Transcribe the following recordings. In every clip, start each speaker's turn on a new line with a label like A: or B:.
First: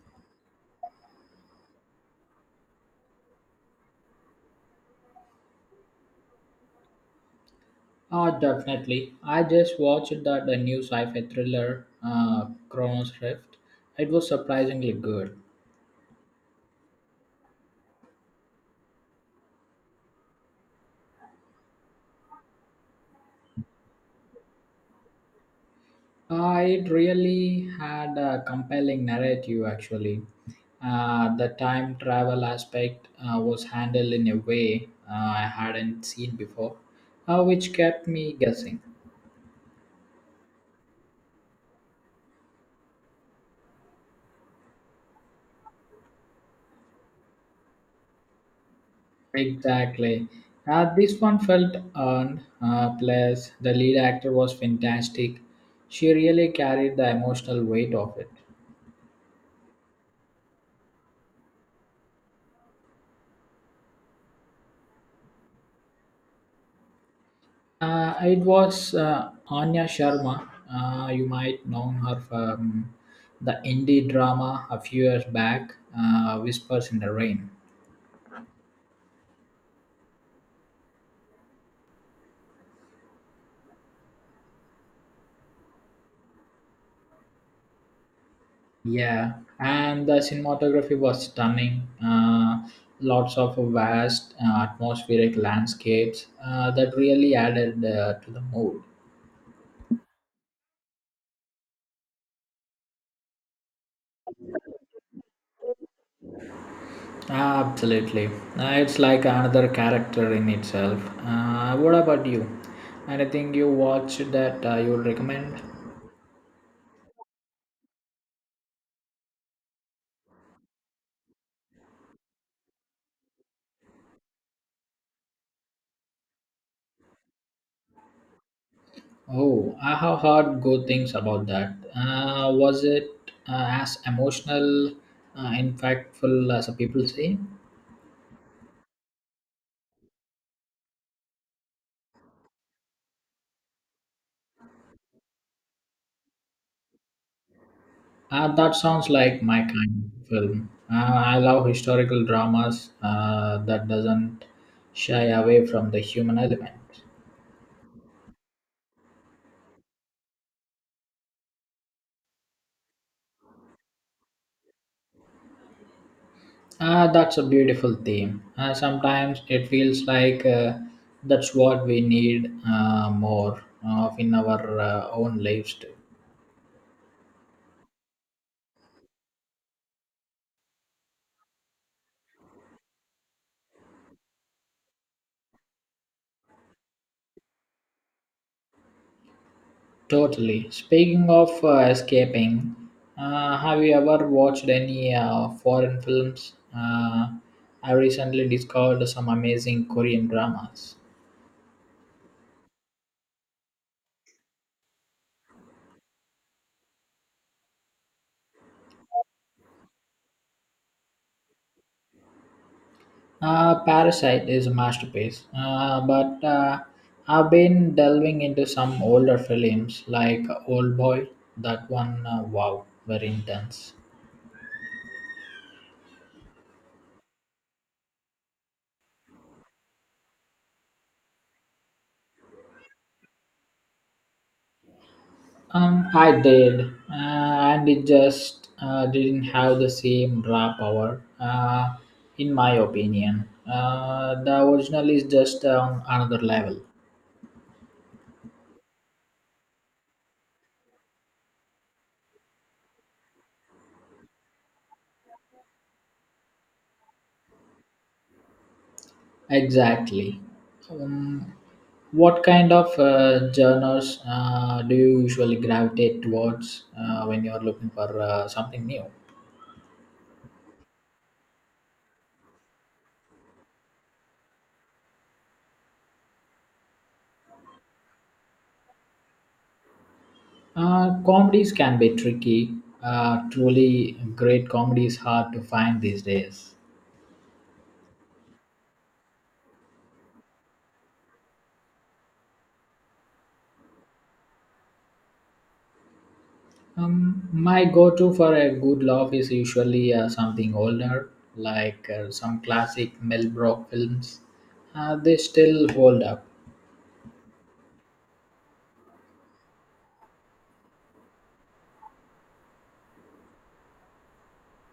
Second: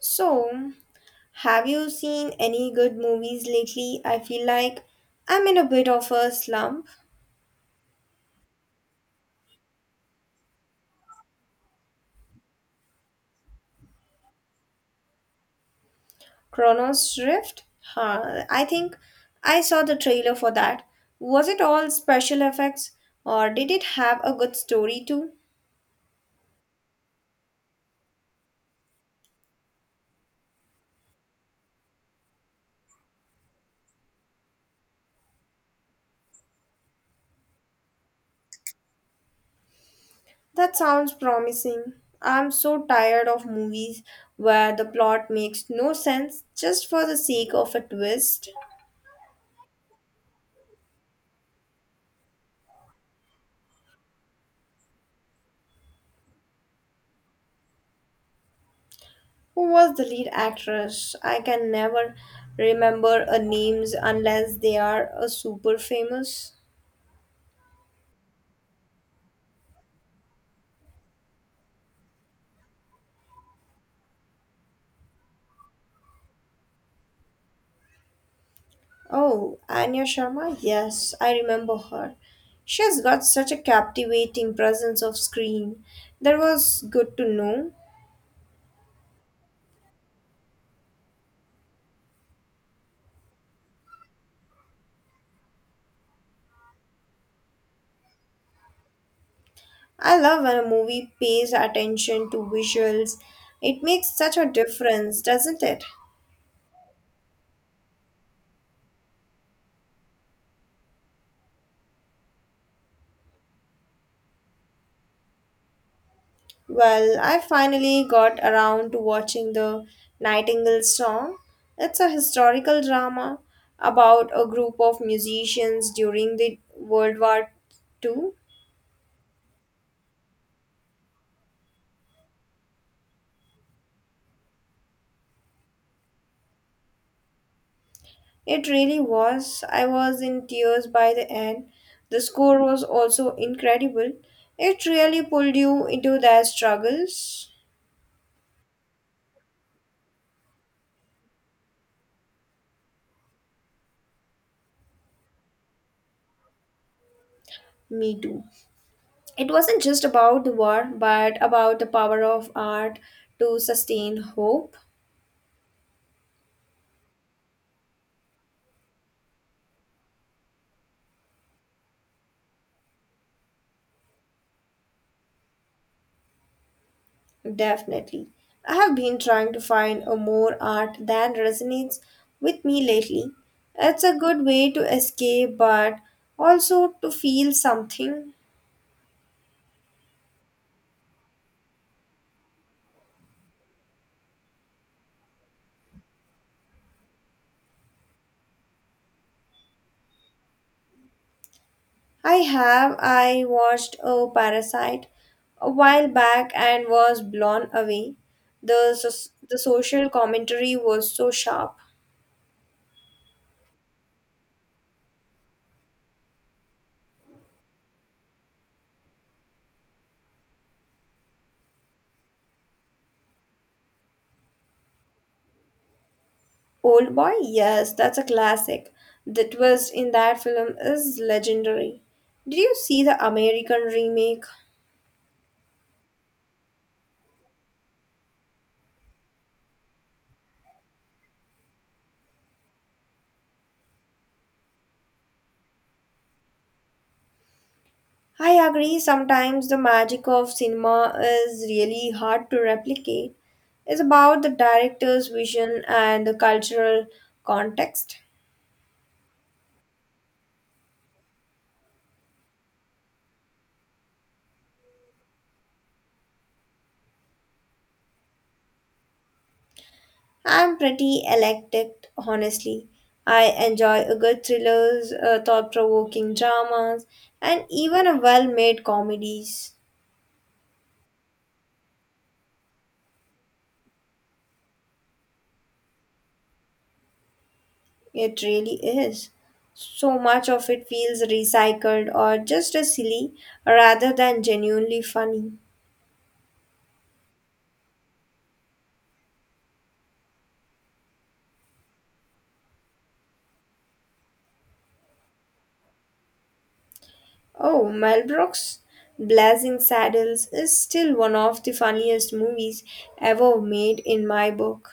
A: So, have you seen any good movies lately? I feel like I'm in a bit of a slump.
B: Oh, definitely. I just watched that a new sci-fi thriller, Chronos Rift. It was surprisingly good.
A: Chronos Rift? Huh, I think I saw the trailer for that. Was it all special effects or did it have a good story too?
B: It really had a compelling narrative, actually. The time travel aspect was handled in a way I hadn't seen before, which kept me guessing.
A: That sounds promising. I'm so tired of movies where the plot makes no sense just for the sake of a twist.
B: Exactly. This one felt earned. Plus, the lead actor was fantastic. She really carried the emotional weight of it.
A: Who was the lead actress? I can never remember a names unless they are a super famous.
B: It was Anya Sharma. You might know her from the indie drama a few years back, Whispers in the Rain.
A: Oh, Anya Sharma? Yes, I remember her. She has got such a captivating presence of screen. That was good to know.
B: Yeah, and the cinematography was stunning. Lots of vast atmospheric landscapes that really added to the mood.
A: I love when a movie pays attention to visuals. It makes such a difference, doesn't it?
B: Absolutely. It's like another character in itself. What about you? Anything you watched that you would recommend?
A: Well, I finally got around to watching The Nightingale Song. It's a historical drama about a group of musicians during the World War Two.
B: Oh, I have heard good things about that. Was it as emotional, impactful as people say?
A: It really was. I was in tears by the end. The score was also incredible. It really pulled you into their struggles.
B: That sounds like my kind of film. I love historical dramas that doesn't shy away from the human element.
A: Me too. It wasn't just about the war, but about the power of art to sustain hope.
B: Ah, that's a beautiful theme. Sometimes it feels like that's what we need more of in our own lives too.
A: Definitely. I have been trying to find a more art that resonates with me lately. It's a good way to escape but also to feel something.
B: Totally. Speaking of escaping, have you ever watched any foreign films? I recently discovered some amazing Korean dramas.
A: I have, I watched a parasite a while back and was blown away. The social commentary was so sharp.
B: Parasite is a masterpiece, but I've been delving into some older films like Old Boy. That one, wow, very intense.
A: Old Boy, yes, that's a classic. The twist in that film is legendary. Did you see the American remake?
B: I did, and it just didn't have the same raw power, in my opinion. The original is just on another level.
A: I agree, sometimes the magic of cinema is really hard to replicate. It's about the director's vision and the cultural context.
B: Exactly. Um, what kind of genres do you usually gravitate towards when you're looking for something new?
A: I'm pretty eclectic, honestly. I enjoy a good thrillers, thought-provoking dramas, and even a well-made comedies.
B: Comedies can be tricky. Truly great comedy is hard to find these days.
A: It really is. So much of it feels recycled or just as silly rather than genuinely funny.
B: My go-to for a good laugh is usually something older, like some classic Mel Brooks films. They still hold up.
A: Oh, Mel Brooks' Blazing Saddles is still one of the funniest movies ever made in my book.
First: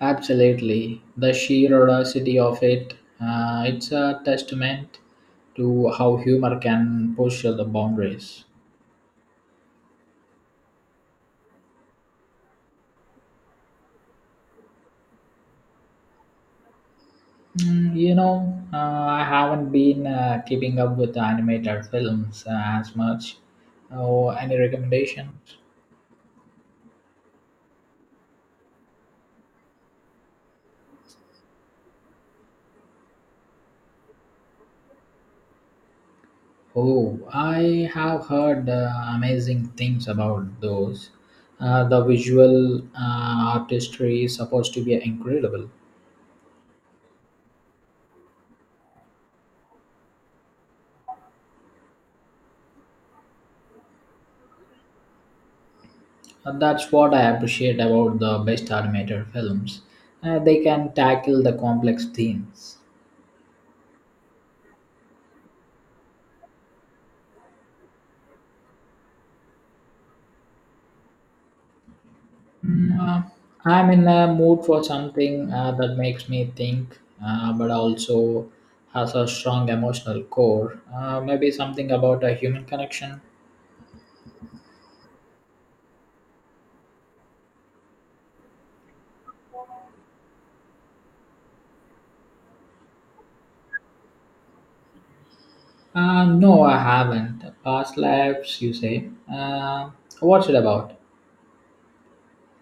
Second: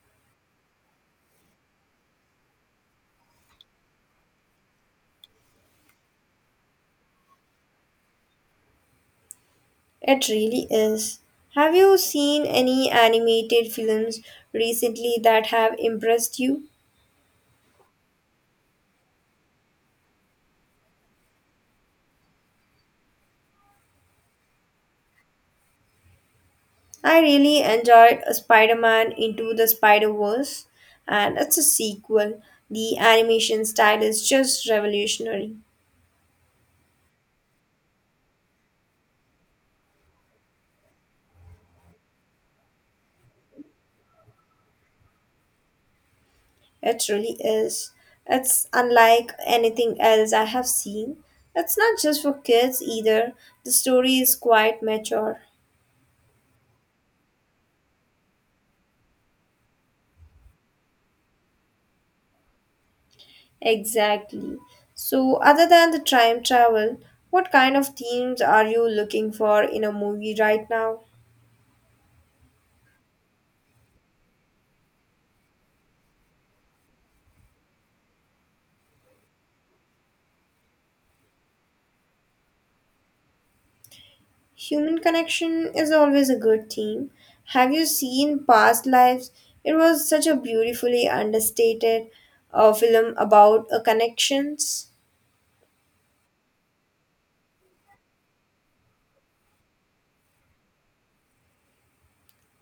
B: Absolutely, the sheer audacity of it. It's a testament to how humor can push the boundaries.
A: It really is. Have you seen any animated films recently that have impressed you?
B: You know, I haven't been keeping up with the animated films as much. Oh, any recommendations?
A: I really enjoyed Spider Man Into the Spider Verse, and it's a sequel. The animation style is just revolutionary.
B: Oh, I have heard amazing things about those. The visual artistry is supposed to be incredible.
A: It really is. It's unlike anything else I have seen. It's not just for kids either. The story is quite mature.
B: And that's what I appreciate about the best animated films. They can tackle the complex themes.
A: Exactly. So, other than the time travel, what kind of themes are you looking for in a movie right now?
B: Mm, uh, I'm in a mood for something that makes me think, but also has a strong emotional core. Maybe something about a human connection.
A: Human connection is always a good theme. Have you seen Past Lives? It was such a beautifully understated film about connections.
B: No, I haven't. Past lives, you say? What's it about?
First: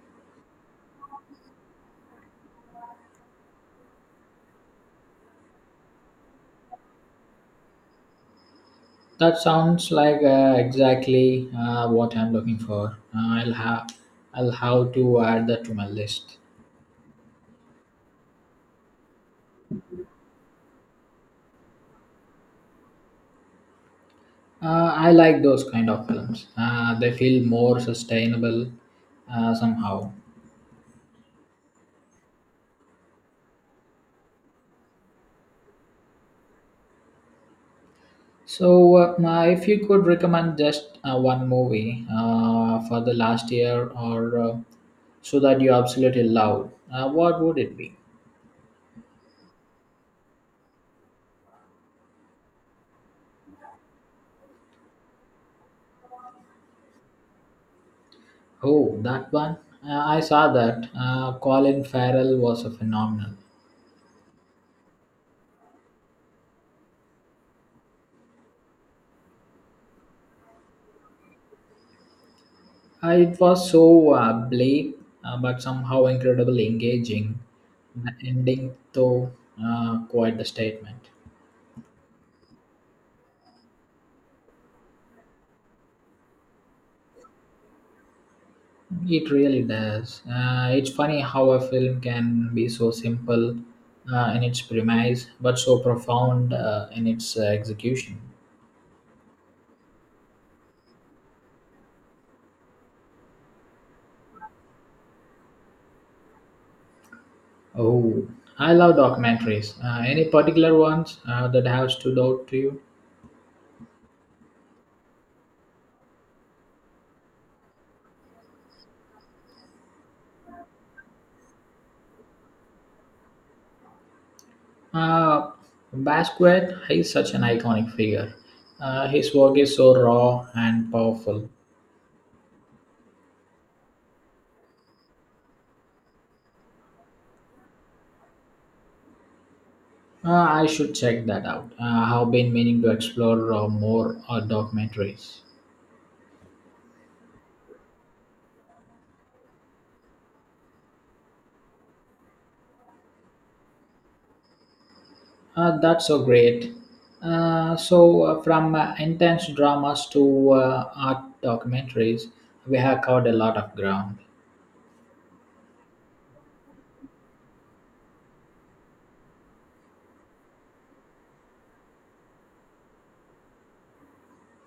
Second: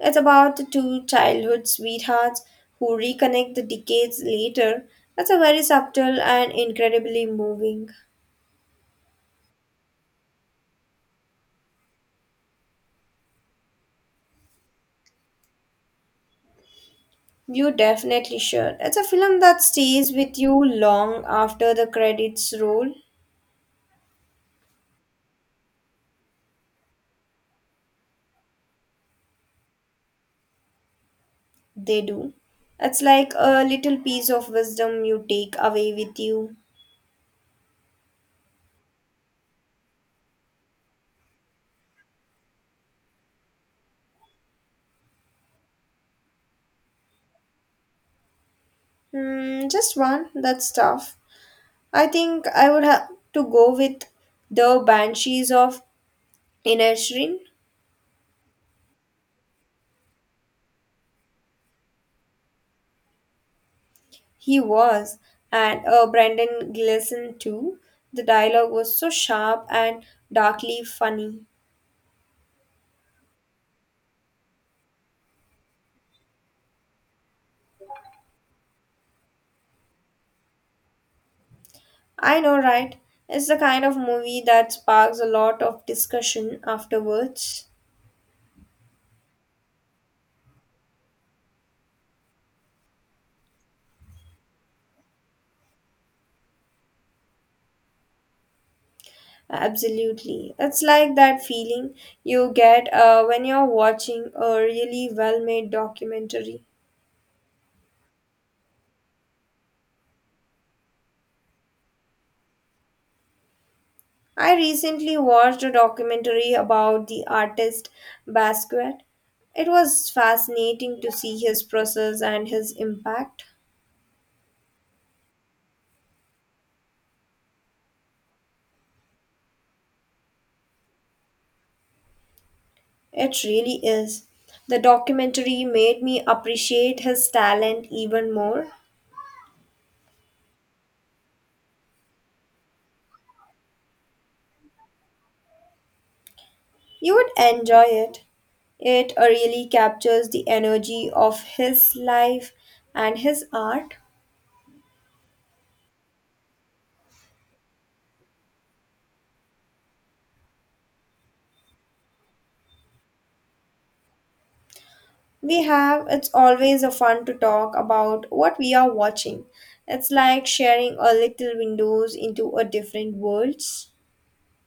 A: It's about the two childhood sweethearts who reconnect the decades later. It's a very subtle and incredibly moving.
B: That sounds like exactly what I'm looking for. I'll have to add that to my list.
A: You definitely should. It's a film that stays with you long after the credits roll.
B: I like those kind of films. They feel more sustainable somehow.
A: They do. It's like a little piece of wisdom you take away with you.
B: So, now if you could recommend just one movie for the last year or so that you absolutely love, what would it be?
A: Hmm, just one. That's tough. I think I would have to go with The Banshees of Inisherin.
B: Oh, that one. I saw that. Colin Farrell was a phenomenal.
A: He was, and Brendan Gleeson too. The dialogue was so sharp and darkly funny.
B: It was so bleak, but somehow incredibly engaging. The ending, though, quite the statement.
A: I know, right? It's the kind of movie that sparks a lot of discussion afterwards.
B: It really does. It's funny how a film can be so simple in its premise, but so profound in its execution.
A: Absolutely. It's like that feeling you get when you're watching a really well made documentary.
B: Oh, I love documentaries. Any particular ones that have stood out to you?
A: I recently watched a documentary about the artist Basquiat. It was fascinating to see his process and his impact.
B: Uh, Basquiat He's such an iconic figure. His work is so raw and powerful.
A: It really is. The documentary made me appreciate his talent even more.
B: I should check that out. I've been meaning to explore more documentaries.
A: You would enjoy it. It really captures the energy of his life and his art.
B: That's so great. So, from intense dramas to art documentaries, we have covered a lot of ground.
A: We have, it's always a fun to talk about what we are watching. It's like sharing a little windows into a different worlds.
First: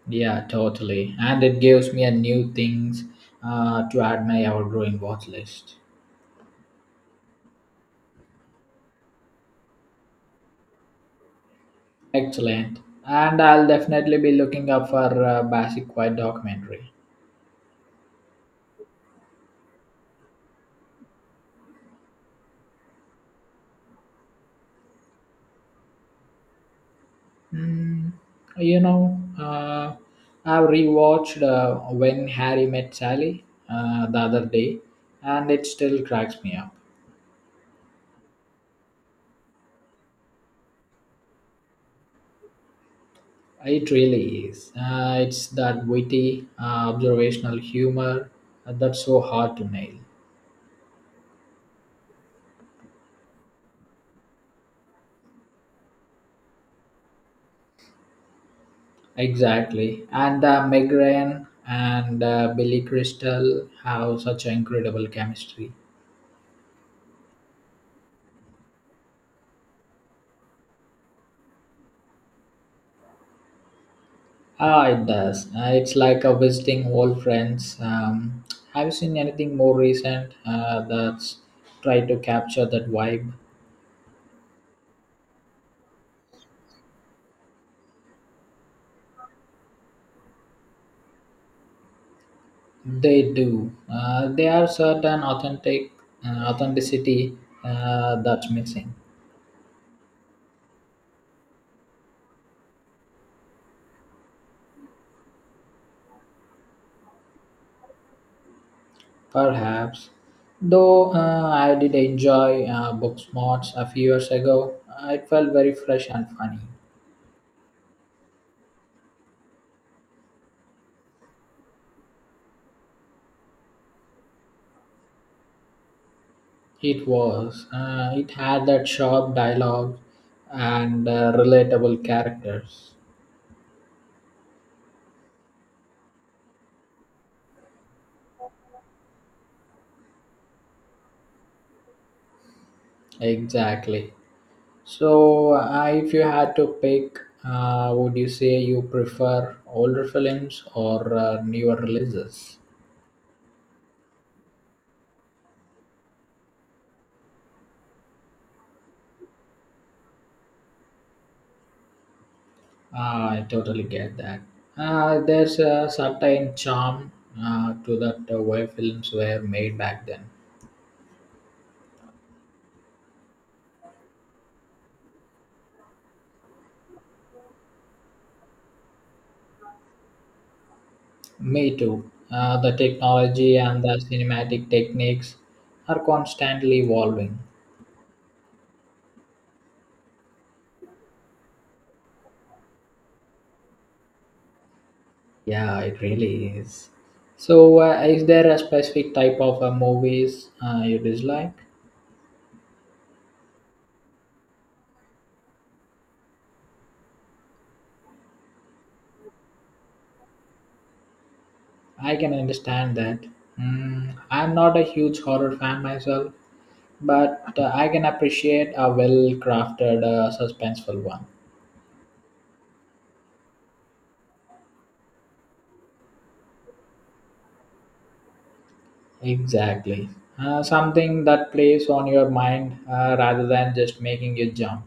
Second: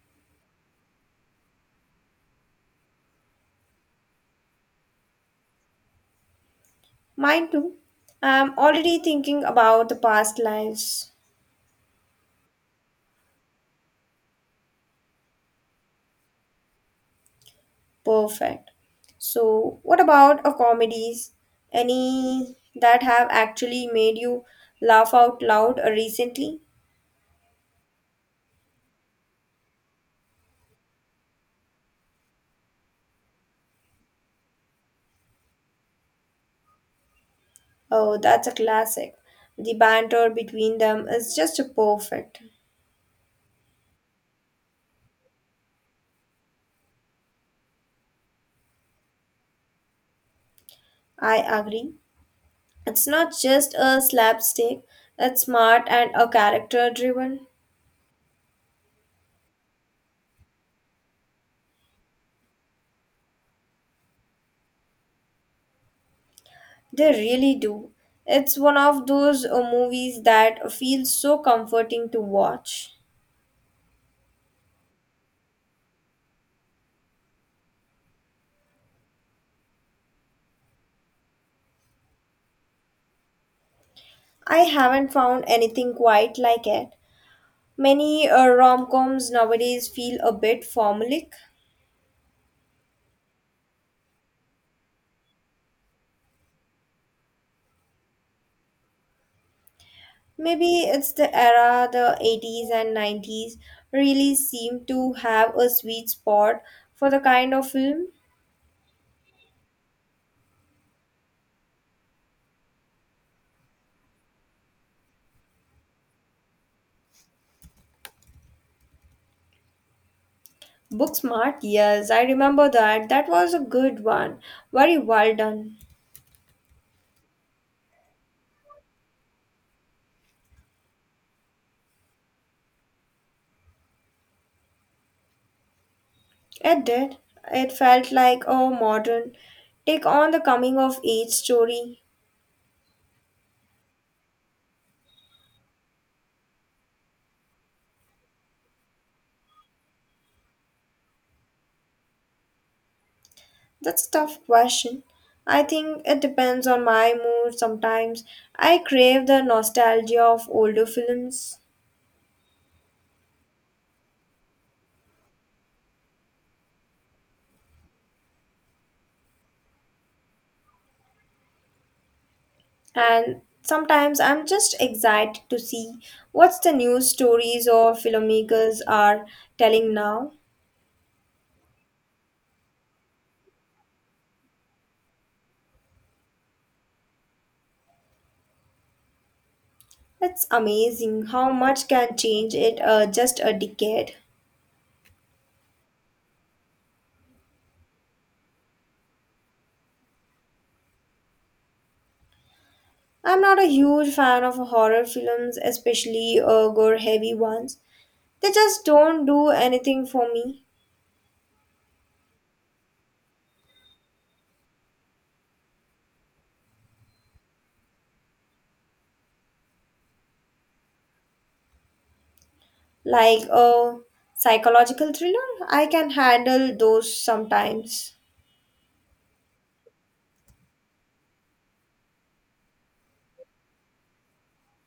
B: Yeah, totally. And it gives me a new things to add my ever growing watch list.
A: Mine too. I'm already thinking about the past lives.
B: Excellent. And I'll definitely be looking up for Basic White documentary.
A: Perfect. So, what about a comedies? Any that have actually made you laugh out loud recently?
B: Mm, you know, I've rewatched When Harry Met Sally the other day, and it still cracks me up.
A: Oh, that's a classic. The banter between them is just perfect.
B: It really is. It's that witty, observational humor that's so hard to nail.
A: I agree. It's not just a slapstick, it's smart and a character driven.
B: Exactly. And Meg Ryan and Billy Crystal have such incredible chemistry.
A: They really do. It's one of those movies that feels so comforting to watch.
B: Ah, it does. It's like a visiting old friends. Have you seen anything more recent that's try to capture that vibe?
A: I haven't found anything quite like it. Many rom-coms nowadays feel a bit formulaic.
B: They do. They have certain authentic authenticity that's missing,
A: Maybe it's the era, the 80s and 90s really seem to have a sweet spot for the kind of film.
B: perhaps. Though I did enjoy Booksmarts a few years ago, it felt very fresh and funny.
A: Book Smart, yes, I remember that. That was a good one. Very well done.
B: It was. It had that sharp dialogue and relatable characters.
A: It did. It felt like a modern take on the coming of age story.
B: Exactly. So, if you had to pick, would you say you prefer older films or newer releases?
A: That's a tough question. I think it depends on my mood sometimes. I crave the nostalgia of older films,
B: Ah, I totally get that. There's a certain charm to that way films were made back then.
A: and sometimes I'm just excited to see what's the new stories or filmmakers are telling now.
B: Me too. The technology and the cinematic techniques are constantly evolving.
A: It's amazing how much can change it just a decade.
B: Yeah, it really is. So, is there a specific type of movies you dislike?
A: I'm not a huge fan of horror films, especially gore heavy ones. They just don't do anything for me.
B: I can understand that. I'm not a huge horror fan myself, but I can appreciate a well crafted, suspenseful one.
A: Like a psychological thriller. I can handle those sometimes.
B: Exactly. Something that plays on your mind rather than just making you jump.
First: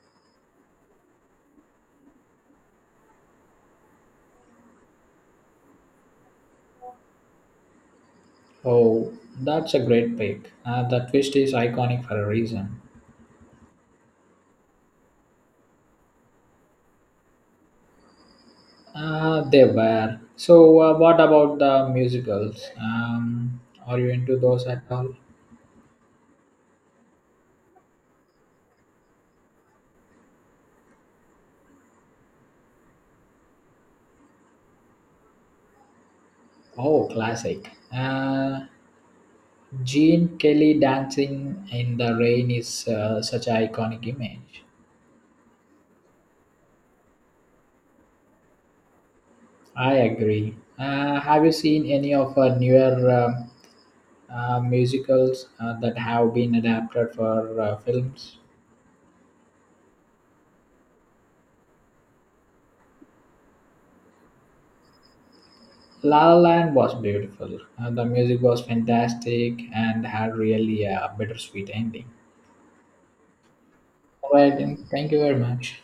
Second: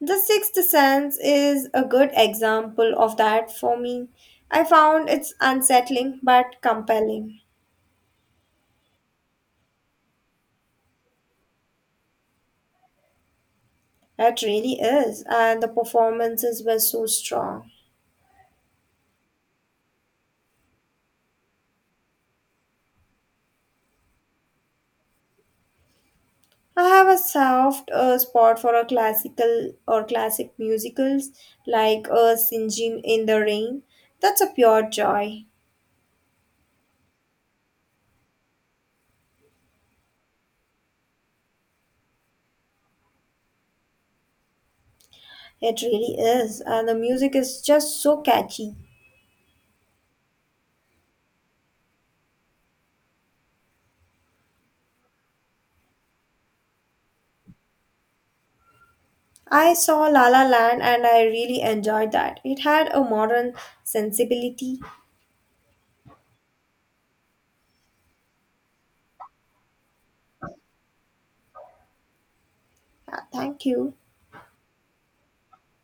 A: The Sixth Sense is a good example of that for me. I found it's unsettling but compelling.
B: Oh, that's a great pick. The twist is iconic for a reason.
A: It really is, and the performances were so strong.
B: They were. So, what about the musicals? Are you into those at all?
A: I have a soft spot for a classical or classic musicals like Singing in the Rain. That's a pure joy.
B: Oh, classic. Gene Kelly dancing in the rain is such an iconic image.
A: It really is, and the music is just so catchy.
B: I agree. Have you seen any of her newer um, musicals that have been adapted for films?
A: I saw La La Land and I really enjoyed that. It had a modern sensibility.
B: La La Land was beautiful. The music was fantastic and had really a bittersweet ending.
A: Yeah, thank you.
B: All right, then. Thank you very much.